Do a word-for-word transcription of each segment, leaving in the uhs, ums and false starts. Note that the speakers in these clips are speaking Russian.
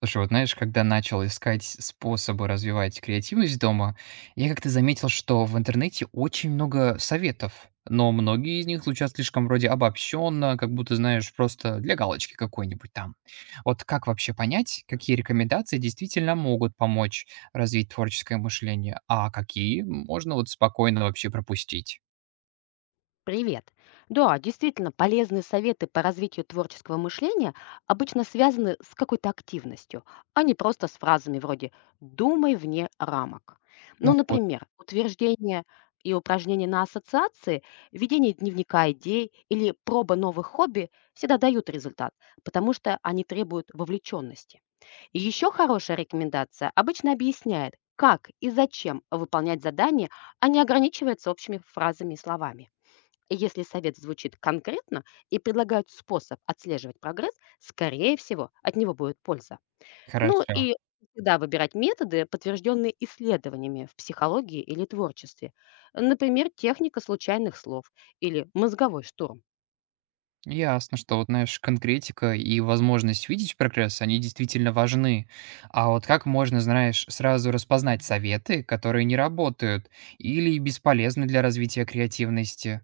Слушай, вот знаешь, когда начал искать способы развивать креативность дома, я как-то заметил, что в интернете очень много советов, но многие из них звучат слишком вроде обобщенно, как будто, знаешь, просто для галочки какой-нибудь там. Вот как вообще понять, какие рекомендации действительно могут помочь развить творческое мышление, а какие можно вот спокойно вообще пропустить? Привет. Да, действительно, полезные советы по развитию творческого мышления обычно связаны с какой-то активностью, а не просто с фразами вроде «думай вне рамок». Ну, Ну вот, например, утверждение и упражнения на ассоциации, ведение дневника идей или проба новых хобби всегда дают результат, потому что они требуют вовлеченности. И еще хорошая рекомендация обычно объясняет, как и зачем выполнять задание, а не ограничивается общими фразами и словами. Если совет звучит конкретно и предлагают способ отслеживать прогресс, скорее всего, от него будет польза. Ну хорошо. и всегда выбирать методы, подтвержденные исследованиями в психологии или творчестве. Например, техника случайных слов или мозговой штурм. Ясно, что вот, знаешь, конкретика и возможность видеть прогресс, они действительно важны. А вот как можно, знаешь, сразу распознать советы, которые не работают или бесполезны для развития креативности?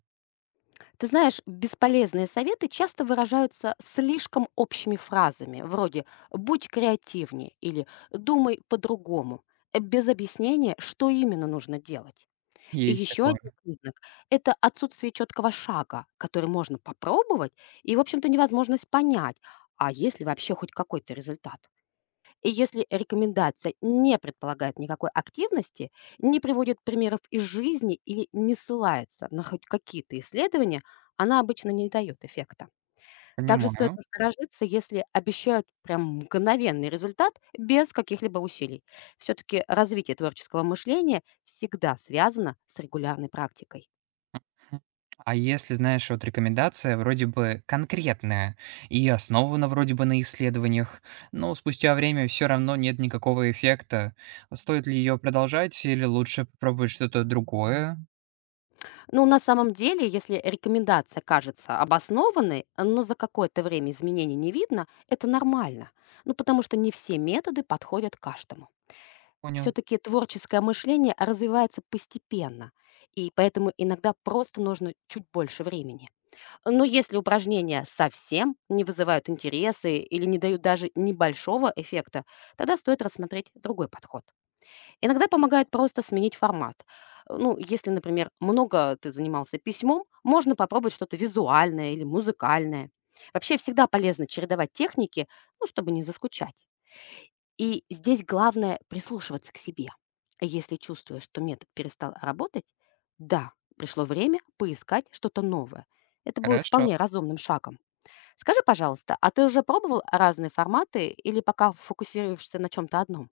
Ты знаешь, бесполезные советы часто выражаются слишком общими фразами, вроде «будь креативнее» или «думай по-другому», э, без объяснения, что именно нужно делать. И Есть еще такое, один признак — это отсутствие четкого шага, который можно попробовать, и, в общем-то, невозможность понять, а есть ли вообще хоть какой-то результат. И если рекомендация не предполагает никакой активности, не приводит примеров из жизни или не ссылается на хоть какие-то исследования, она обычно не дает эффекта. Также стоит понимаю. насторожиться, если обещают прям мгновенный результат без каких-либо усилий. Все-таки развитие творческого мышления всегда связано с регулярной практикой. Мгм. А если, знаешь, вот рекомендация вроде бы конкретная и основана вроде бы на исследованиях, но спустя время все равно нет никакого эффекта, стоит ли ее продолжать или лучше попробовать что-то другое? Ну, на самом деле, если рекомендация кажется обоснованной, но за какое-то время изменений не видно, это нормально. Ну, потому что не все методы подходят каждому. Понял. Все-таки творческое мышление развивается постепенно, и поэтому иногда просто нужно чуть больше времени. Но если упражнения совсем не вызывают интересы или не дают даже небольшого эффекта, тогда стоит рассмотреть другой подход. Иногда помогает просто сменить формат. Э, Ну, если, например, много ты занимался письмом, можно попробовать что-то визуальное или музыкальное. Вообще всегда полезно чередовать техники, ну, чтобы не заскучать. И здесь главное прислушиваться к себе. Если чувствуешь, что метод перестал работать, да, пришло время поискать что-то новое. Это будет Хорошо. вполне разумным шагом. Скажи, пожалуйста, а ты уже пробовал разные форматы или пока фокусируешься на чем-то одном?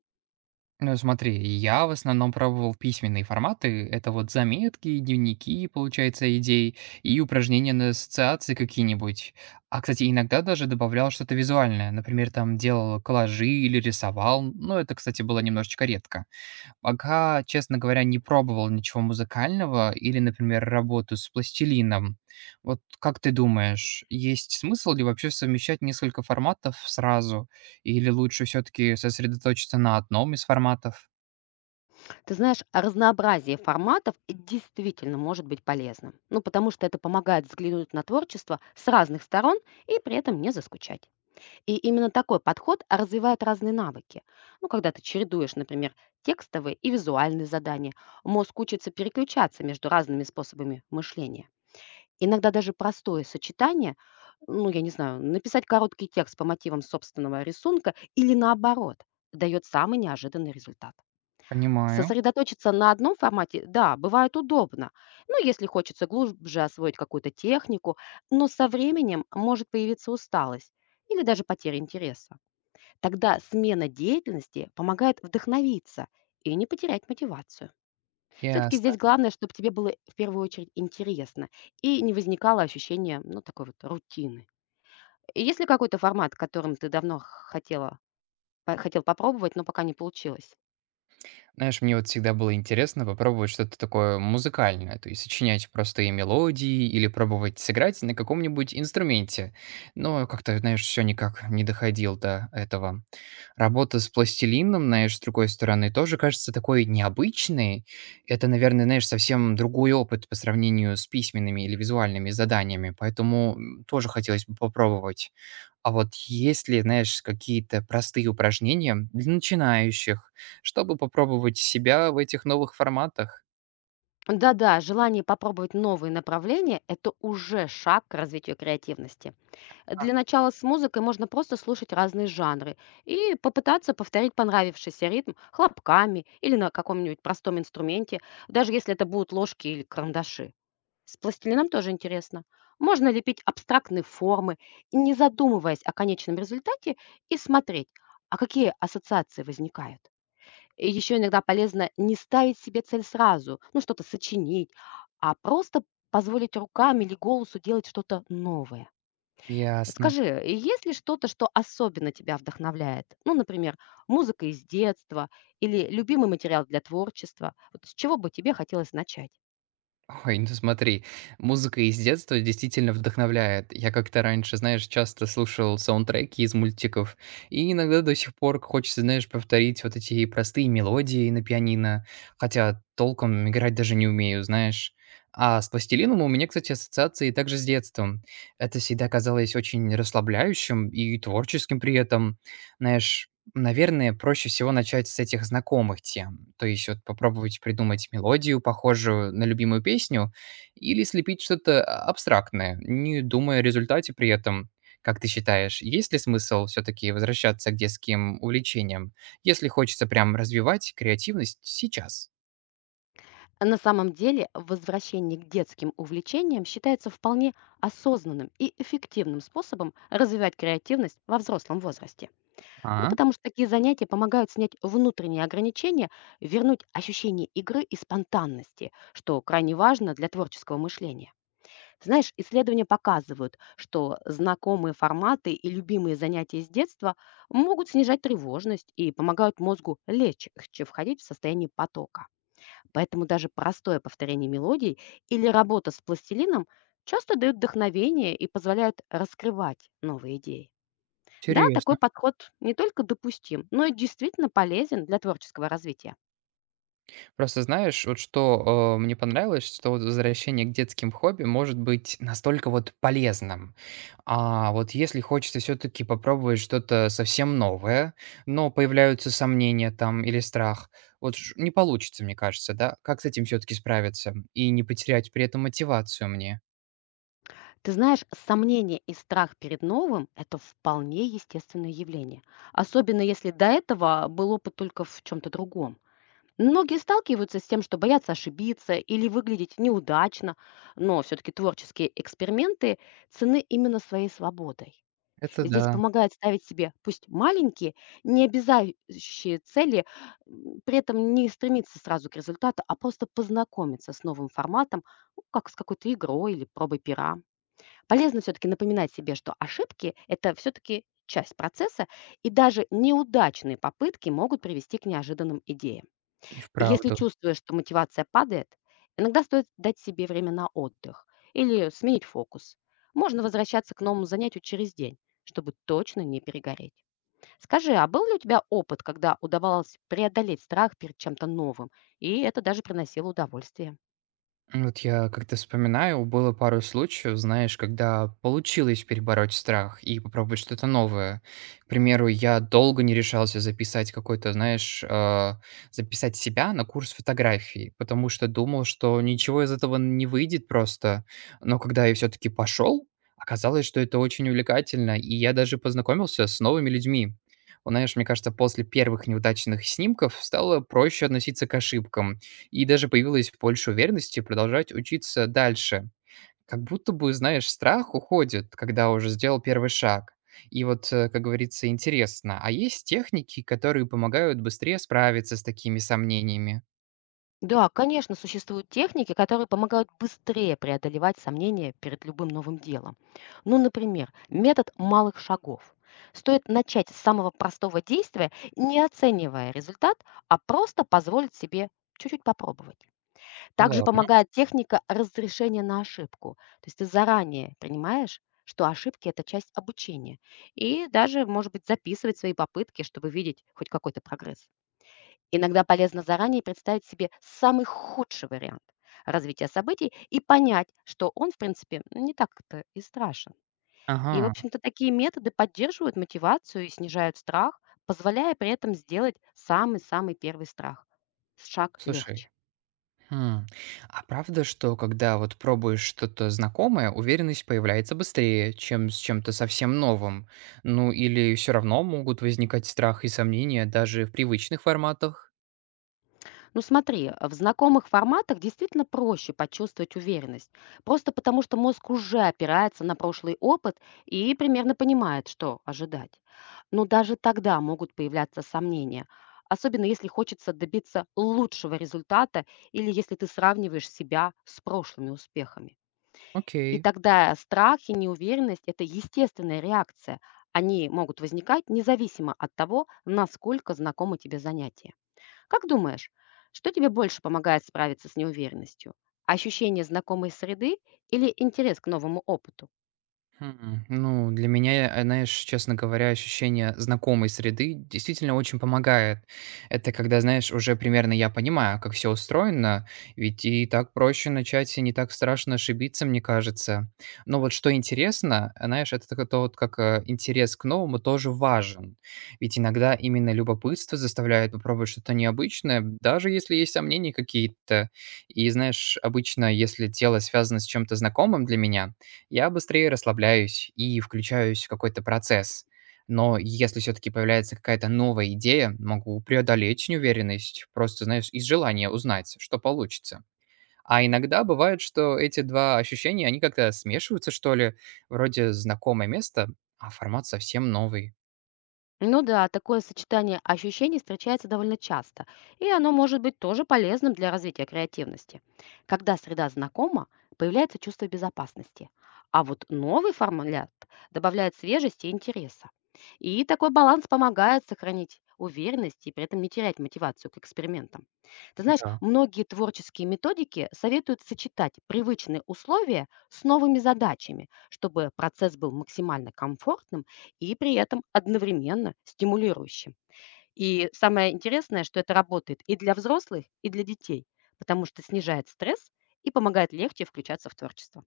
Ну, смотри, я в основном пробовал письменные форматы. Это вот заметки, дневники, получается, идей и упражнения на ассоциации какие-нибудь. А, кстати, иногда даже добавлял что-то визуальное. Например, там делал коллажи или рисовал. Но это, кстати, было немножечко редко. Пока, честно говоря, не пробовал ничего музыкального или, например, работу с пластилином. Вот как ты думаешь, есть смысл ли вообще совмещать несколько форматов сразу? Или лучше все-таки сосредоточиться на одном из форматов? Ты знаешь, разнообразие форматов действительно может быть полезным. Ну, потому что это помогает взглянуть на творчество с разных сторон и при этом не заскучать. И именно такой подход развивает разные навыки. Ну, когда ты чередуешь, например, текстовые и визуальные задания, мозг учится переключаться между разными способами мышления. Иногда даже простое сочетание, ну, я не знаю, написать короткий текст по мотивам собственного рисунка или наоборот, дает самый неожиданный результат. Понимаю. Сосредоточиться на одном формате, да, бывает удобно, ну, если хочется глубже освоить какую-то технику, но со временем может появиться усталость или даже потеря интереса. Тогда смена деятельности помогает вдохновиться и не потерять мотивацию. Все-таки здесь Ясно. главное, чтобы тебе было в первую очередь интересно и не возникало ощущения, ну, такой вот рутины. И есть ли какой-то формат, которым ты давно хотела, по- хотел попробовать, но пока не получилось? Знаешь, мне вот всегда было интересно попробовать что-то такое музыкальное, то есть сочинять простые мелодии или пробовать сыграть на каком-нибудь инструменте. Но как-то, знаешь, все никак не доходил до этого. Работа с пластилином, знаешь, с другой стороны, тоже кажется такой необычной. Это, наверное, знаешь, совсем другой опыт по сравнению с письменными или визуальными заданиями, поэтому м, тоже хотелось бы попробовать. А вот есть ли, знаешь, какие-то простые упражнения для начинающих, чтобы попробовать себя в этих новых форматах? Да-да, желание попробовать новые направления — это уже шаг к развитию креативности. А, Для начала с музыкой можно просто слушать разные жанры и попытаться повторить понравившийся ритм хлопками или на каком-нибудь простом инструменте, даже если это будут ложки или карандаши. С пластилином тоже интересно. Можно лепить абстрактные формы, не задумываясь о конечном результате, и смотреть, а какие ассоциации возникают. Еще иногда полезно не ставить себе цель сразу, ну что-то сочинить, а просто позволить рукам или голосу делать что-то новое. ясно. Скажи, есть ли что-то, что особенно тебя вдохновляет? Ну, например, музыка из детства или любимый материал для творчества? Вот с чего бы тебе хотелось начать? Ой, ну смотри, музыка из детства действительно вдохновляет. Я как-то раньше, знаешь, часто слушал саундтреки из мультиков, и иногда до сих пор хочется, знаешь, повторить вот эти простые мелодии на пианино, хотя толком играть даже не умею, знаешь. А с пластилином у меня, кстати, ассоциации также с детством. Это всегда казалось очень расслабляющим и творческим при этом. Знаешь, наверное, проще всего начать с этих знакомых тем, то есть вот попробовать придумать мелодию, похожую на любимую песню, или слепить что-то а, абстрактное, не думая о результате при этом. Как ты считаешь, есть ли смысл все-таки возвращаться к детским увлечениям, если хочется прям развивать креативность сейчас? На самом деле, возвращение к детским увлечениям считается вполне осознанным и эффективным способом развивать креативность во взрослом возрасте. Ну, А, потому что такие занятия помогают снять внутренние ограничения, вернуть ощущение игры и спонтанности, что крайне важно для творческого мышления. Ты знаешь, исследования показывают, что знакомые форматы и любимые занятия с детства могут снижать тревожность и помогают мозгу легче входить в состояние потока. Поэтому даже простое повторение мелодий или работа с пластилином часто дают вдохновение и позволяют раскрывать новые идеи. Да, интересно. такой подход не только допустим, но и действительно полезен для творческого развития. Просто знаешь, вот что, э, мне понравилось, что вот возвращение к детским хобби может быть настолько вот полезным. А вот если хочется все-таки попробовать что-то совсем новое, но появляются сомнения там или страх, вот ж- не получится, мне кажется, да? Как с этим все-таки справиться и не потерять при этом мотивацию мне? Ты знаешь, сомнение и страх перед новым — это вполне естественное явление, особенно если до этого был опыт только в чем-то другом. Многие сталкиваются с тем, что боятся ошибиться или выглядеть неудачно, но все-таки творческие эксперименты цены именно своей свободой. Это Здесь да, помогает ставить себе, пусть маленькие, необязающие цели, м, при этом не стремиться сразу к результату, а просто познакомиться с новым форматом, ну, как с какой-то игрой или пробой пера. Полезно все-таки напоминать себе, что ошибки — это все-таки часть процесса, и даже неудачные попытки могут привести к неожиданным идеям. и И если вправду. чувствуешь, что мотивация падает, иногда стоит дать себе время на отдых или сменить фокус. Можно возвращаться к новому занятию через день, чтобы точно не перегореть. Скажи, а был ли у тебя опыт, когда удавалось преодолеть страх перед чем-то новым, и это даже приносило удовольствие? Вот я как-то вспоминаю, было пару случаев, знаешь, когда получилось перебороть страх и попробовать что-то новое. К примеру, я долго не решался записать какой-то, знаешь, э, записать себя на курс фотографии, потому что думал, что ничего из этого не выйдет просто. Но когда я все-таки пошел, оказалось, что это очень увлекательно, и я даже познакомился с новыми людьми. Вот знаешь, мне кажется, после первых неудачных снимков стало проще относиться к ошибкам и даже появилось больше уверенности продолжать учиться дальше. Как будто бы, знаешь, страх уходит, когда уже сделал первый шаг. И вот, э, как говорится, интересно, а есть техники, которые помогают быстрее справиться с такими сомнениями? Да, конечно, существуют техники, которые помогают быстрее преодолевать сомнения перед любым новым делом. Ну, например, метод малых шагов. Стоит начать с самого простого действия, не оценивая результат, а просто позволить себе чуть-чуть попробовать. Также Ладно. помогает техника разрешения на ошибку. То есть ты заранее принимаешь, что ошибки — это часть обучения. И даже, может быть, записывать свои попытки, чтобы видеть хоть какой-то прогресс. Иногда полезно заранее представить себе самый худший вариант развития событий и понять, что он, в принципе, не так-то и страшен. И, в Ага. общем-то, такие методы поддерживают мотивацию и снижают страх, позволяя при этом сделать самый-самый первый страх. Шаг Слушай, легче. хм, а правда, что когда вот пробуешь что-то знакомое, уверенность появляется быстрее, чем с чем-то совсем новым? Ну или все равно могут возникать страх и сомнения даже в привычных форматах? Ну смотри, а в знакомых форматах действительно проще почувствовать уверенность, просто потому что мозг уже опирается на прошлый опыт и примерно понимает, что ожидать. Но даже тогда могут появляться сомнения, особенно если хочется добиться лучшего результата или если ты сравниваешь себя с прошлыми успехами. И Окей. тогда страх и неуверенность — это естественная реакция. Они могут возникать независимо от того, насколько знакомо тебе занятие. Как думаешь, что тебе больше помогает справиться с неуверенностью? Ощущение знакомой среды или интерес к новому опыту? Хм, ну, для меня, э, знаешь, честно говоря, ощущение знакомой среды действительно очень помогает. Это когда, знаешь, уже примерно я понимаю, как все устроено, ведь и так проще начать, и не так страшно ошибиться, мне кажется. Но вот что интересно, э, знаешь, это так- это вот как э, интерес к новому тоже важен. Ведь иногда именно любопытство заставляет попробовать что-то необычное, даже если есть сомнения какие-то. И, знаешь, обычно, если дело связано с чем-то знакомым для меня, я быстрее расслабляюсь и включаюсь в какой-то процесс. Но если все-таки появляется какая-то новая идея, могу преодолеть неуверенность, просто, знаешь, из желания узнать, что получится. А иногда бывает, что эти два ощущения, они как-то смешиваются, что ли, вроде знакомое место, а формат совсем новый. Ну да, такое сочетание ощущений встречается довольно часто, и оно может быть тоже полезным для развития креативности. Когда среда знакома, появляется чувство безопасности, а вот новый формат добавляет свежести и интереса. И такой баланс помогает сохранить уверенность и при этом не терять мотивацию к экспериментам. Ты знаешь, Да, многие творческие методики советуют сочетать привычные условия с новыми задачами, чтобы процесс был максимально комфортным и при этом одновременно стимулирующим. И самое интересное, что это работает и для взрослых, и для детей, потому что снижает стресс и помогает легче включаться в творчество.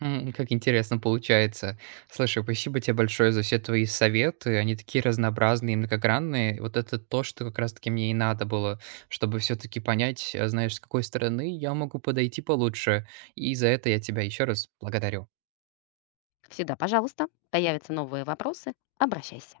м, как интересно получается. Слушай, спасибо тебе большое за все твои советы. Они такие разнообразные и многогранные. Вот это то, что как раз-таки мне и надо было, чтобы все-таки понять, э, знаешь, с какой стороны я могу подойти получше. И за это я тебя еще раз благодарю. Всегда, пожалуйста, появятся новые вопросы, обращайся.